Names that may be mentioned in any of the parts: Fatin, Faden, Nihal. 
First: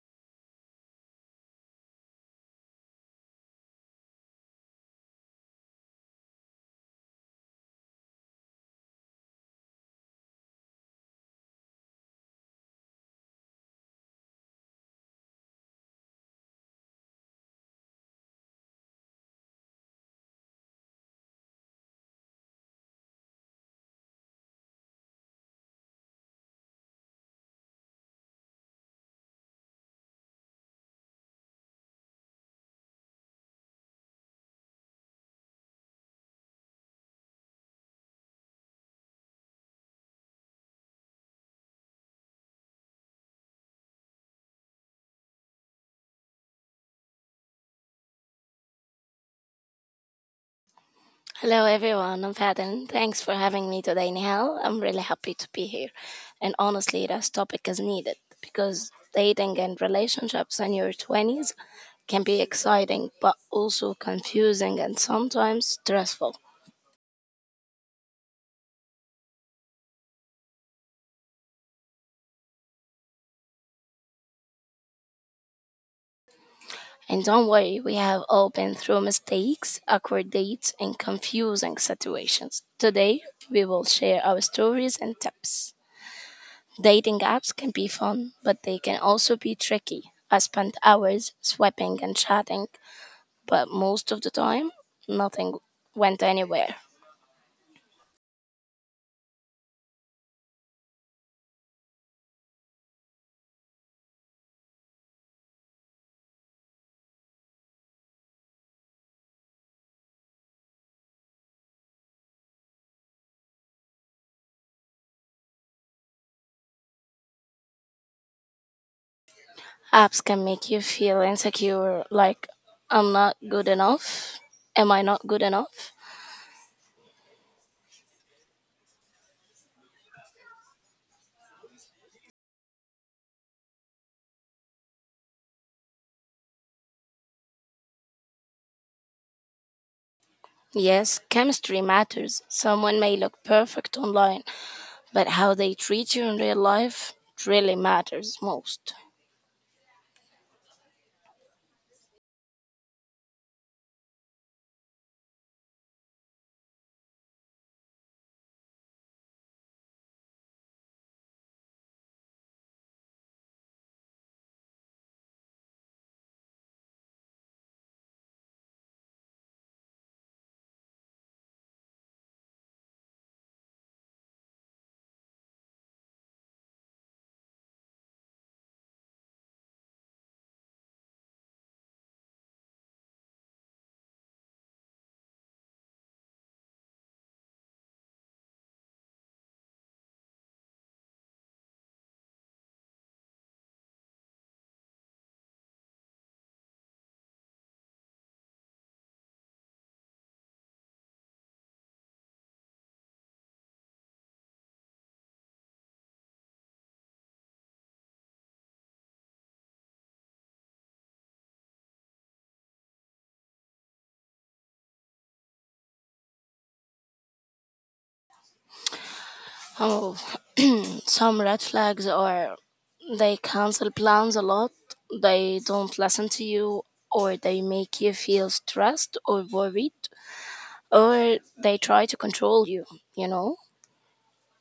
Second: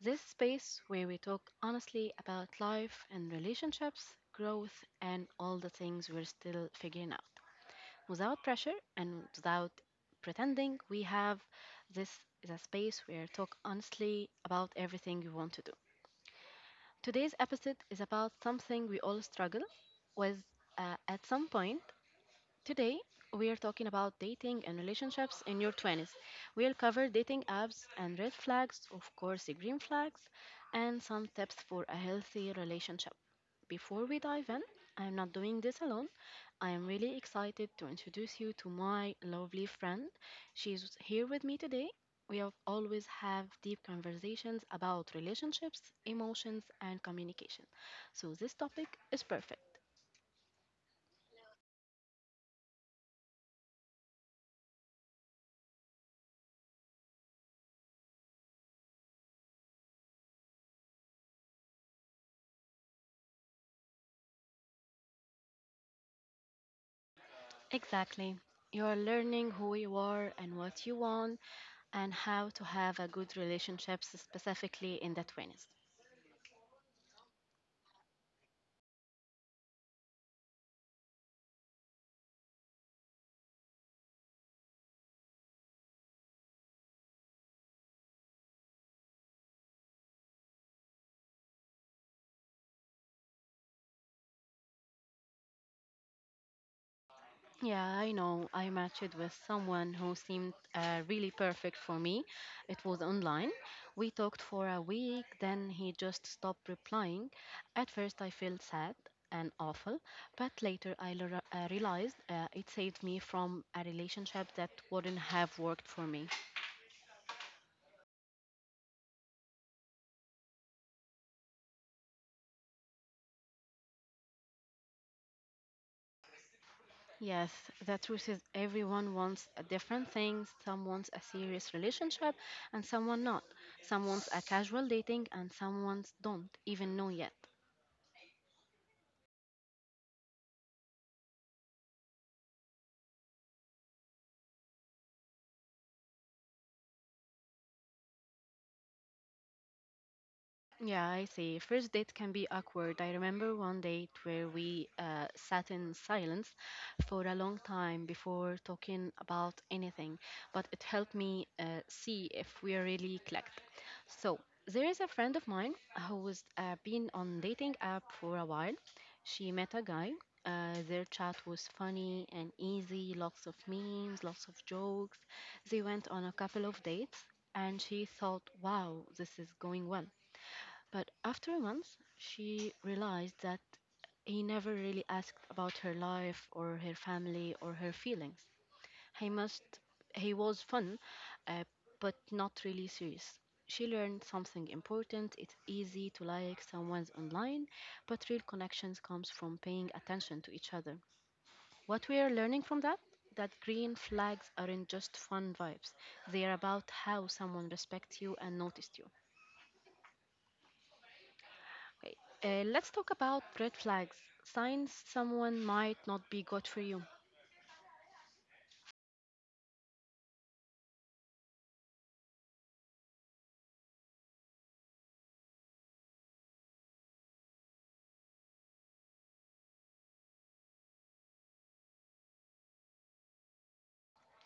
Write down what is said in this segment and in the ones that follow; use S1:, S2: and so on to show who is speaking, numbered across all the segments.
S1: This space where we talk honestly about life and relationships, growth, and all the things we're still figuring out. Without pressure and without pretending, we have this is a space where talk honestly about everything you want to do. Today's episode is about something we all struggle with at some point. Today, we are talking about dating and relationships in your 20s. We'll cover dating apps and red flags, of course, the green flags, and some tips for a healthy relationship. Before we dive in, I'm not doing this alone. I am really excited to introduce you to my lovely friend. She's here with me today. We have always have deep conversations about relationships, emotions, and communication. So this topic is perfect.
S2: Hello, everyone. I'm Faden. Thanks for having me today, Nihal. I'm really happy to be here. And honestly, this topic is needed because dating and relationships in your 20s can be exciting, but also confusing and sometimes stressful.
S1: Exactly. You are learning who you are and what you want and how to have a good relationship specifically in the 20s.
S2: And don't worry, we have all been through mistakes, awkward dates, and confusing situations. Today, we will share our stories and tips. Dating apps can be fun, but they can also be tricky. I spent hours swiping and chatting, but most of the time, nothing went anywhere.
S1: Yeah, I know. I matched with someone who seemed really perfect for me. It was online. We talked for a week, then he just stopped replying. At first, I felt sad and awful, but later I realized it saved me from a relationship that wouldn't have worked for me.
S2: Apps can make you feel insecure, like, I'm not good enough. Am I not good enough?
S1: Yes, the truth is everyone wants a different thing. Some wants a serious relationship and someone not. Some wants a casual dating and some wants don't even know yet.
S2: Yes, chemistry matters. Someone may look perfect online, but how they treat you in real life really matters most.
S1: Yeah, I see. First date can be awkward. I remember one date where we sat in silence for a long time before talking about anything, but it helped me see if we are really clicked. So, there is a friend of mine who's been on dating app for a while. She met a guy. Their chat was funny and easy, lots of memes, lots of jokes. They went on a couple of dates and she thought, wow, this is going well. But after a month, she realized that he never really asked about her life or her family or her feelings. He must he was fun, uh, but not really serious. She learned something important. It's easy to like someone's online, but real connections comes from paying attention to each other. What we are learning from that that green flags aren't just fun vibes. They are about how someone respects you and noticed you. Okay, let's talk about red flags, signs someone might not be good for you.
S2: Oh, some red flags are they cancel plans a lot, they don't listen to you, or they make you feel stressed or worried, or they try to control you, you know?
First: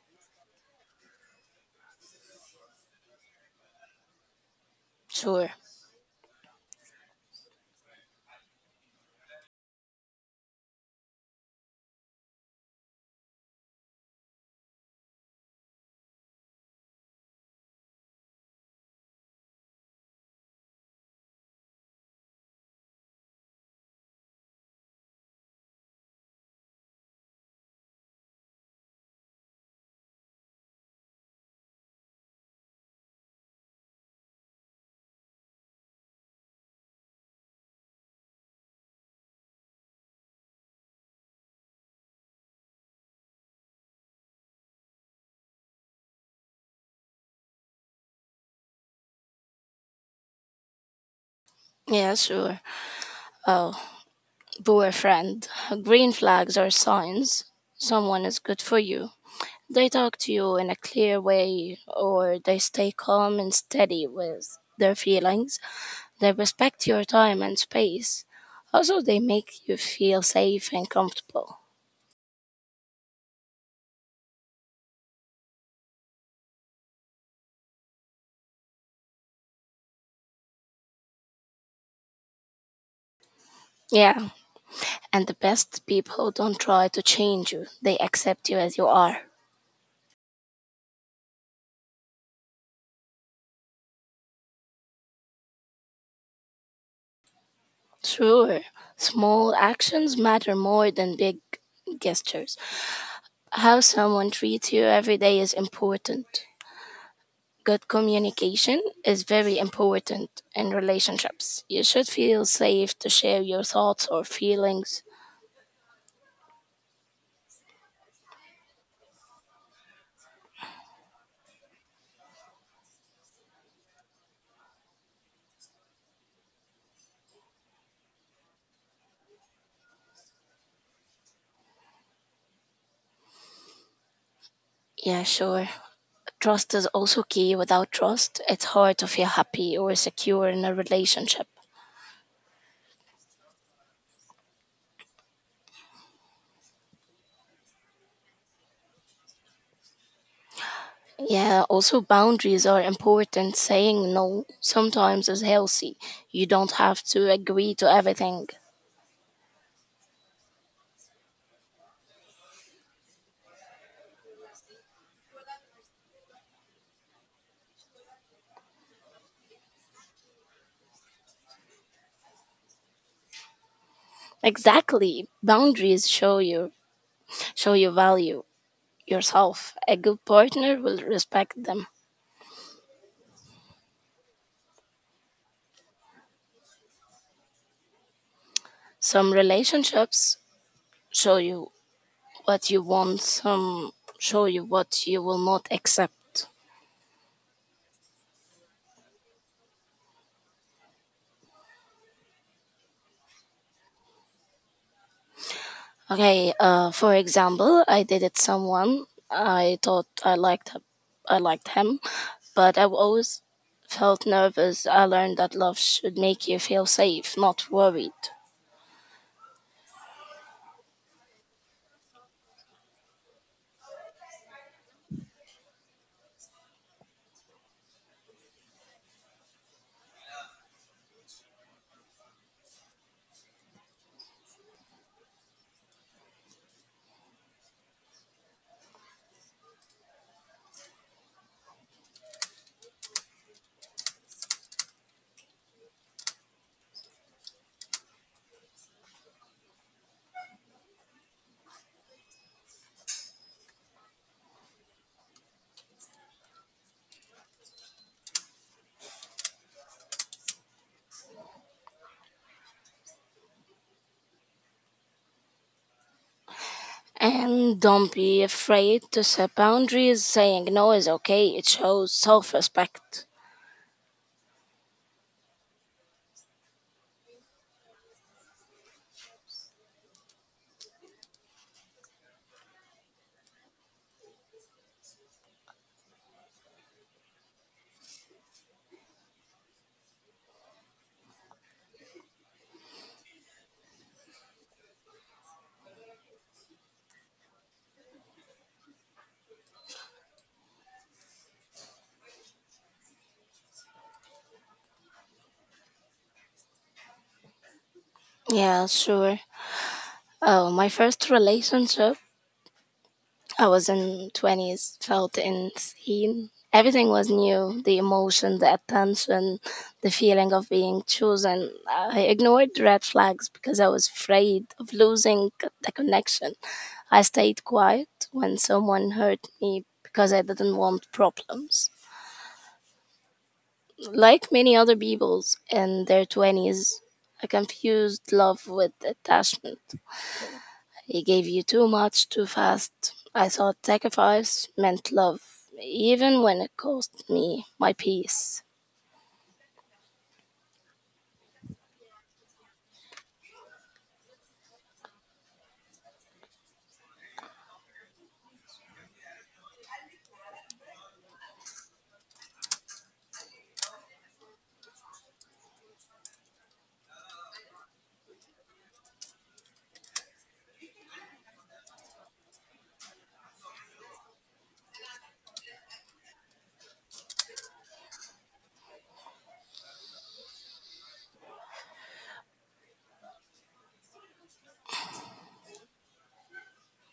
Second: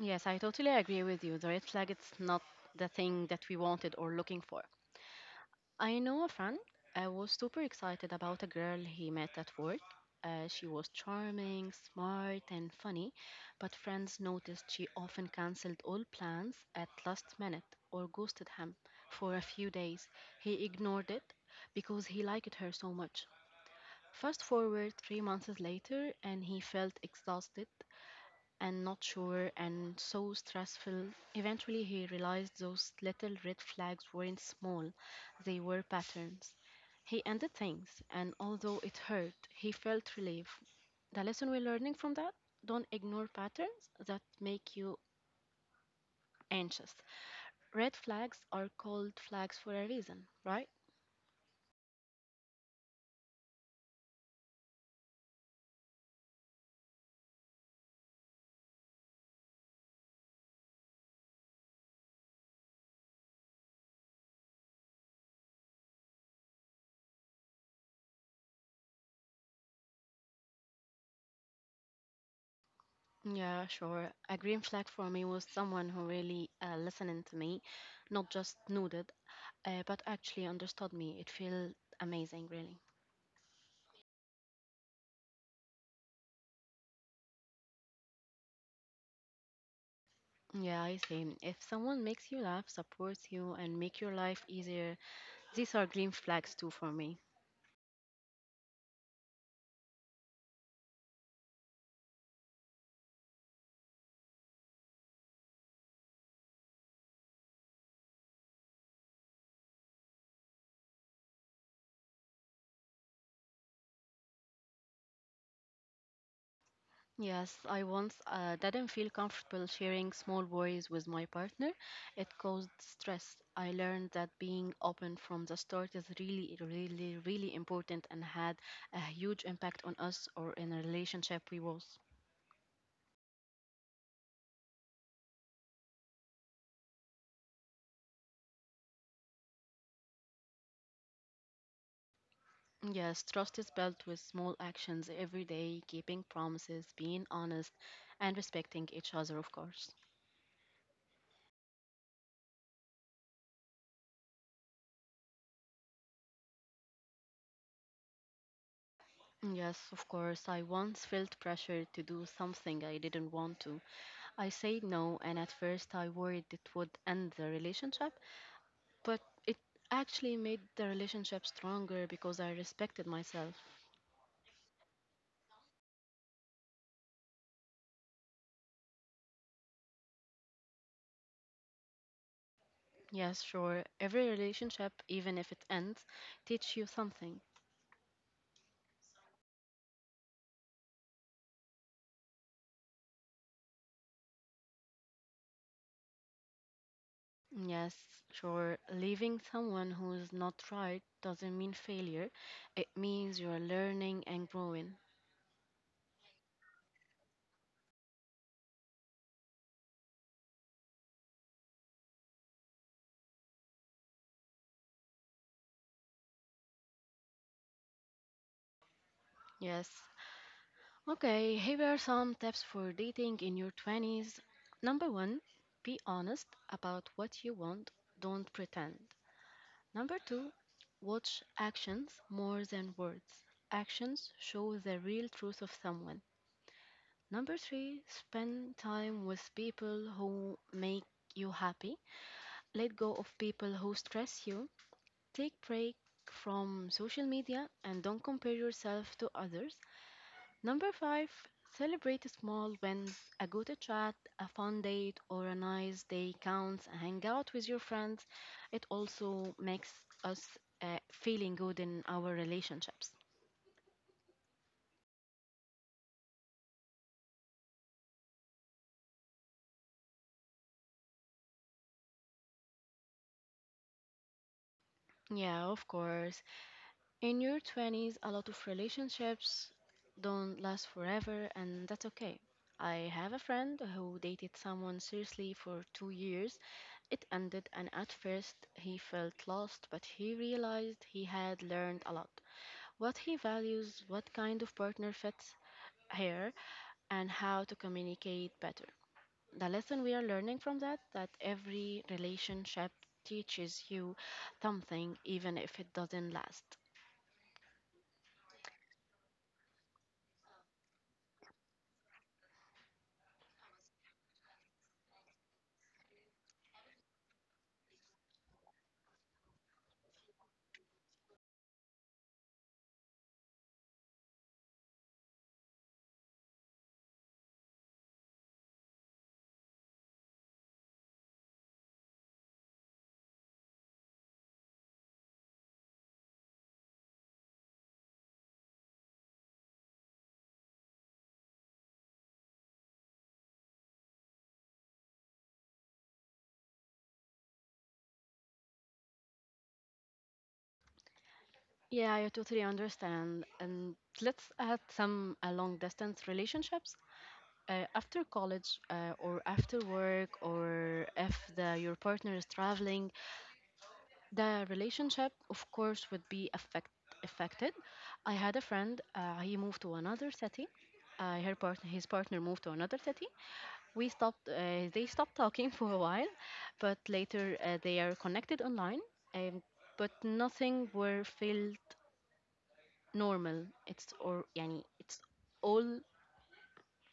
S1: Yes, I totally agree with you. The red flag is not the thing that we wanted or looking for.
S2: Sure.
S1: I know a friend I was super excited about a girl he met at work. She was charming, smart, and funny, but friends noticed she often canceled all plans at last minute or ghosted him for a few days. He ignored it because he liked her so much. Fast forward 3 months later, and he felt exhausted and not sure and so stressful. Eventually, he realized those little red flags weren't small, they were patterns. He ended things, and although it hurt, he felt relief. The lesson we're learning from that don't ignore patterns that make you anxious. Red flags are called flags for a reason, right?
S2: Yeah, sure. Oh, poor friend. Green flags are signs someone is good for you. They talk to you in a clear way, or they stay calm and steady with their feelings. They respect your time and space. Also, they make you feel safe and comfortable.
S1: Yeah, sure. A green flag for me was someone who really listened to me, not just nodded, but actually understood me. It felt amazing, really.
S2: Yeah, and the best people don't try to change you, they accept you as you are.
S1: Yeah, I see. If someone makes you laugh, supports you, and make your life easier, these are green flags too for me.
S2: Sure, small actions matter more than big gestures. How someone treats you every day is important. Good communication is very important in relationships. You should feel safe to share your thoughts or feelings.
S1: Yes, I once didn't feel comfortable sharing small worries with my partner. It caused stress. I learned that being open from the start is really, really, really important and had a huge impact on us or in a relationship we was.
S2: Yeah, sure. Trust is also key. Without trust, it's hard to feel happy or secure in a relationship.
S1: Yes, trust is built with small actions every day, keeping promises, being honest, and respecting each other, of course.
S2: Yeah, also boundaries are important. Saying no sometimes is healthy. You don't have to agree to everything.
S1: Yes, of course. I once felt pressure to do something I didn't want to. I said no, and at first I worried it would end the relationship, but it actually made the relationship stronger because I respected myself.
S2: Exactly. Boundaries show you value yourself. A good partner will respect them.
S1: Yes, sure, every relationship, even if it ends, teach you something.
S2: Some relationships show you what you want, some show you what you will not accept.
S1: Yes, sure, leaving someone who is not right doesn't mean failure. It means you're learning and growing.
S2: Okay, for example, I dated someone. I liked him, but I've always felt nervous. I learned that love should make you feel safe, not worried.
S1: Yes, okay, here are some tips for dating in your 20s. Number one, be honest about what you want, don't pretend. Number two, watch actions more than words. Actions show the real truth of someone. Number three, spend time with people who make you happy. Let go of people who stress you. Take break from social media and don't compare yourself to others. Number five, celebrate small wins. A good chat, a fun date, or a nice day counts. Hang out with your friends. It also makes us feeling good in our relationships.
S2: And don't be afraid to set boundaries. Saying no is okay. It shows self-respect.
S1: Yeah, of course. In your 20s, a lot of relationships don't last forever, and that's okay. I have a friend who dated someone seriously for 2 years. It ended, and at first he felt lost, but he realized he had learned a lot, what he values, what kind of partner fits here, and how to communicate better. The lesson we are learning from that that every relationship teaches you something even if it doesn't last.
S2: Yeah, sure. Oh, my first relationship I was in 20s, felt insane. Everything was new the emotion, the attention, the feeling of being chosen. I ignored red flags because I was afraid of losing the connection. I stayed quiet when someone hurt me because I didn't want problems. Like many other peoples in their 20s, I confused love with attachment. He gave you too much too fast. I thought sacrifice meant love, even when it cost me my peace.
S1: Yeah, I totally understand. And let's add some long distance relationships. After college or after work or if the, your partner is traveling, the relationship of course would be affected. I had a friend he moved to another city her partner his partner moved to another city. We stopped they stopped talking for a while, but later they are connected online, um, but nothing were felt normal. It's or yani it's all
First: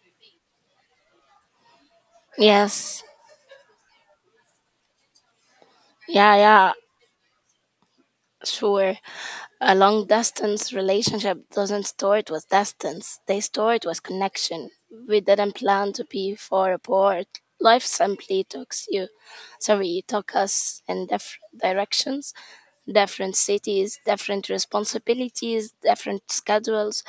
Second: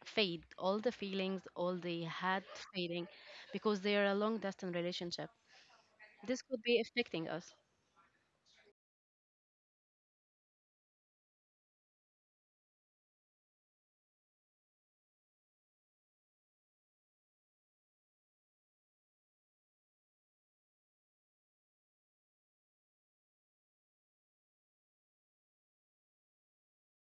S1: fade, all the feelings all they had
S2: Yes,
S1: fading because they are a long distance relationship.
S2: yeah,
S1: This could
S2: yeah,
S1: be affecting us.
S2: sure. A long distance relationship doesn't store it with distance, they store it with connection. We didn't plan to be far apart. Life simply took you, sorry, took us in different directions, different cities, different responsibilities, different schedules.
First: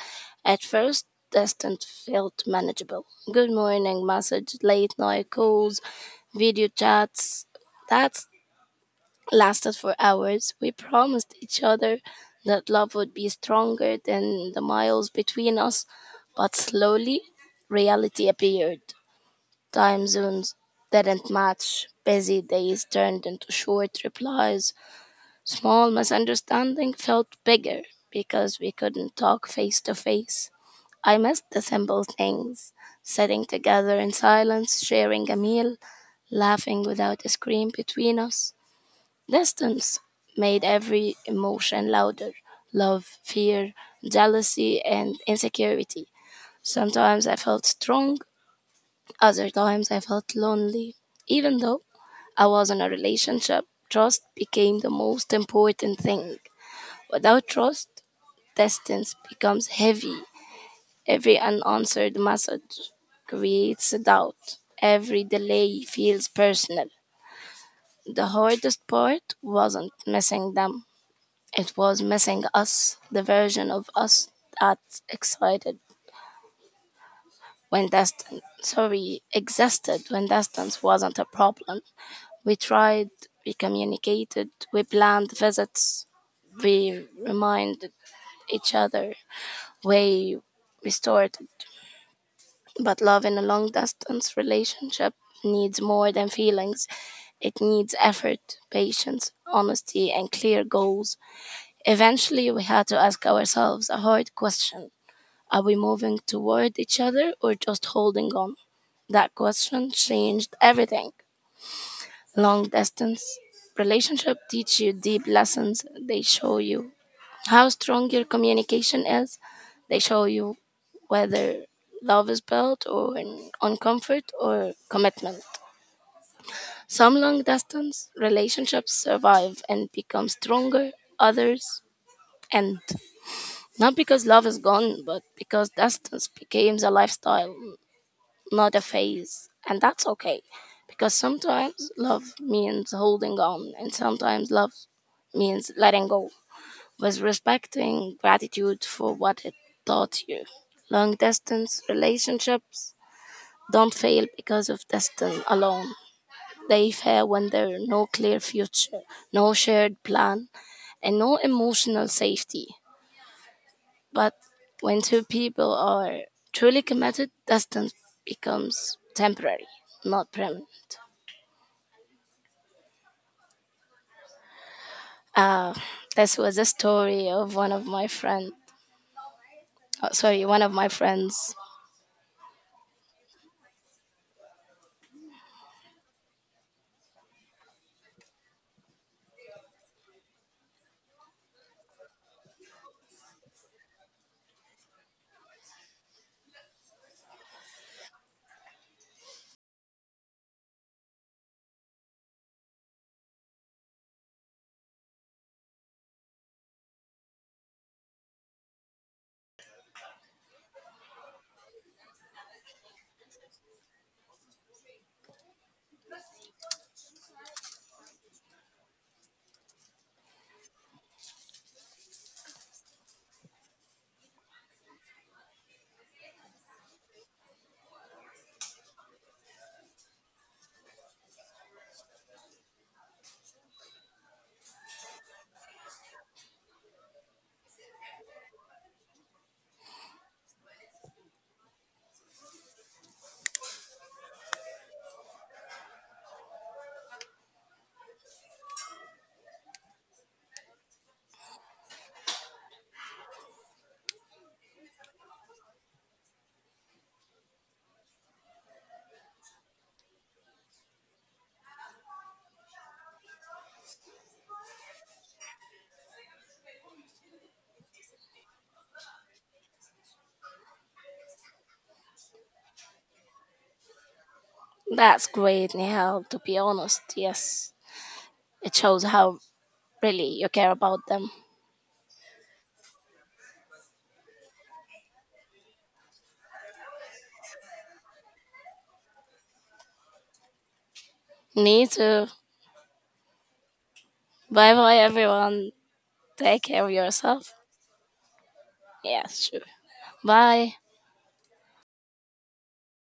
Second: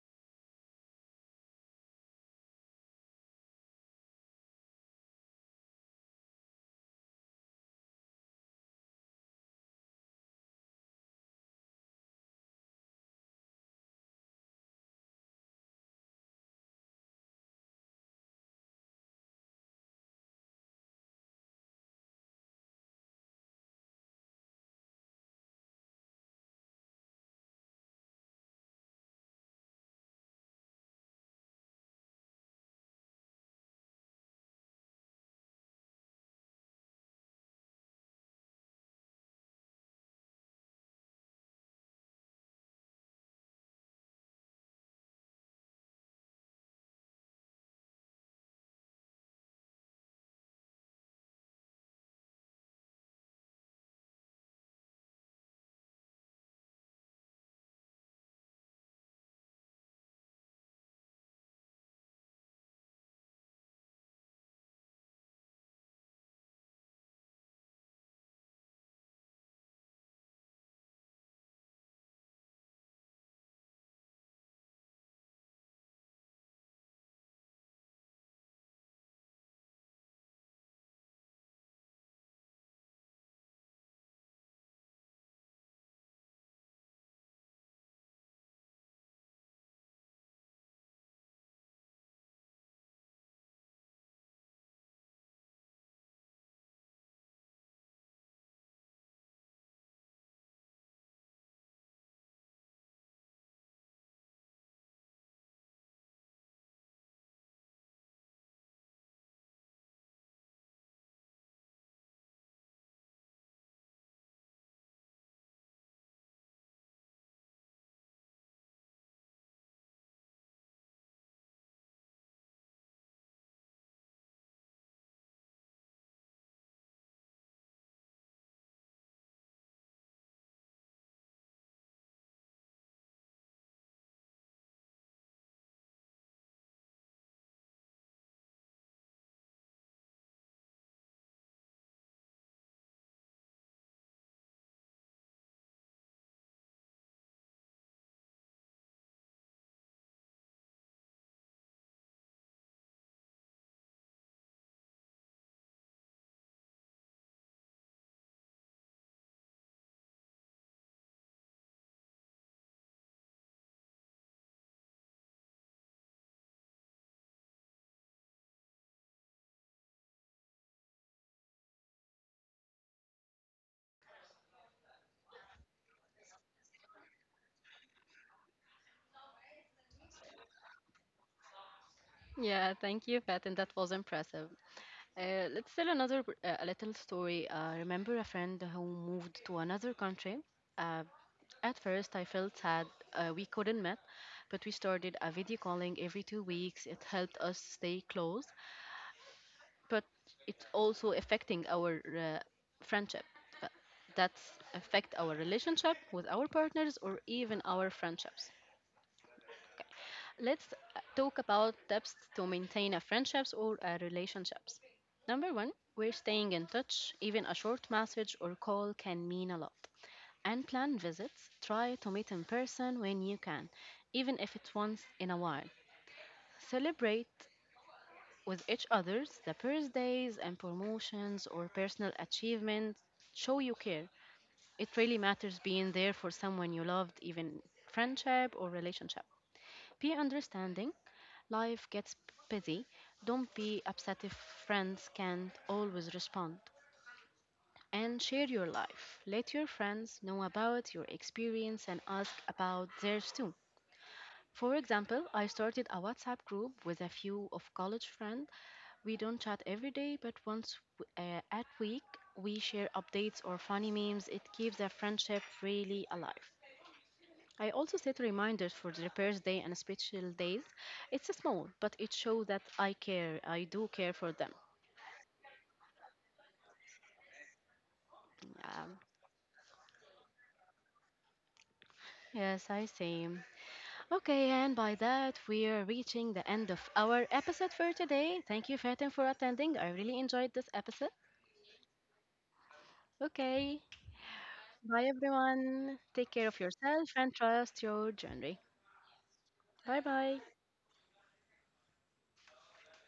S2: At first, distance felt manageable. Good morning message, late night calls, video chats. That lasted for hours. We promised each other that love would be stronger than the miles between us, but slowly reality appeared. Time zones didn't match. Busy days turned into short replies. Small misunderstanding felt bigger because we couldn't talk face to face. I missed the simple things sitting together in silence, sharing a meal, laughing without a screen between us. Distance made every emotion louder love, fear, jealousy, and insecurity. Sometimes I felt strong, other times I felt lonely. Even though I was in a relationship, trust became the most important thing. Without trust, distance becomes heavy. Every unanswered message creates doubt. Every delay feels personal. The hardest part wasn't missing them, it was missing us, the version of us that excited when distance sorry existed when distance wasn't a problem. We tried, we communicated, we planned visits, we reminded each other, we restored. But love in a long distance relationship needs more than feelings. It needs effort, patience, honesty, and clear goals. Eventually, we had to ask ourselves a hard question: are we moving toward each other or just holding on? That question changed everything. Long distance relationship teach you deep lessons. They show you how strong your communication is. They show you whether love is built on comfort or commitment. Some long distance relationships survive and become stronger, others end. Not because love is gone, but because distance becomes a lifestyle, not a phase, and that's okay because sometimes love means holding on, and sometimes love means letting go with respecting gratitude for what it taught you. Long distance relationships don't fail because of distance alone. They fail when there are no clear future, no shared plan, and no emotional safety. But when two people are truly committed, distance becomes temporary, not permanent. Uh, this was a story of one of my friend. Oh, sorry, one of my friends.
S1: Yeah, thank you, Pat, and that was impressive. Let's tell a little story. Remember a friend who moved to another country? Uh, at first, I felt sad we couldn't meet, but we started a video calling every 2 weeks. It helped us stay close, but it's also affecting our friendship. But That's affect our relationship with our partners or even our friendships. Let's talk about tips to maintain a friendships or a relationships. Number one, we're staying in touch. Even a short message or call can mean a lot. And plan visits. Try to meet in person when you can, even if it's once in a while. Celebrate with each other's the birthdays and promotions or personal achievements. Show you care. It really matters being there for someone you loved, even friendship or relationship. Be understanding. Life gets busy. Don't be upset if friends can't always respond. And share your life. Let your friends know about your experience and ask about theirs too. For example, I started a WhatsApp group with a few of college friends. We don't chat every day, but once at week we share updates or funny memes. It keeps the friendship really alive. I also set reminders for the repairs day and special days. It's small, but it shows that I care. I do care for them.
S2: That's great, Nihal. To be honest, yes, it
S1: Um,
S2: shows how really you care about them.
S1: yes, I see. Okay, and by that, we're reaching the end of our episode for today. Thank you, Fatin, for attending. I really enjoyed this episode.
S2: Me too.
S1: Okay,
S2: Bye bye,
S1: bye
S2: everyone.
S1: everyone. Take care of
S2: Take care of
S1: yourself and
S2: yourself.
S1: trust your journey.
S2: Yeah, sure.
S1: Bye bye.
S2: Bye.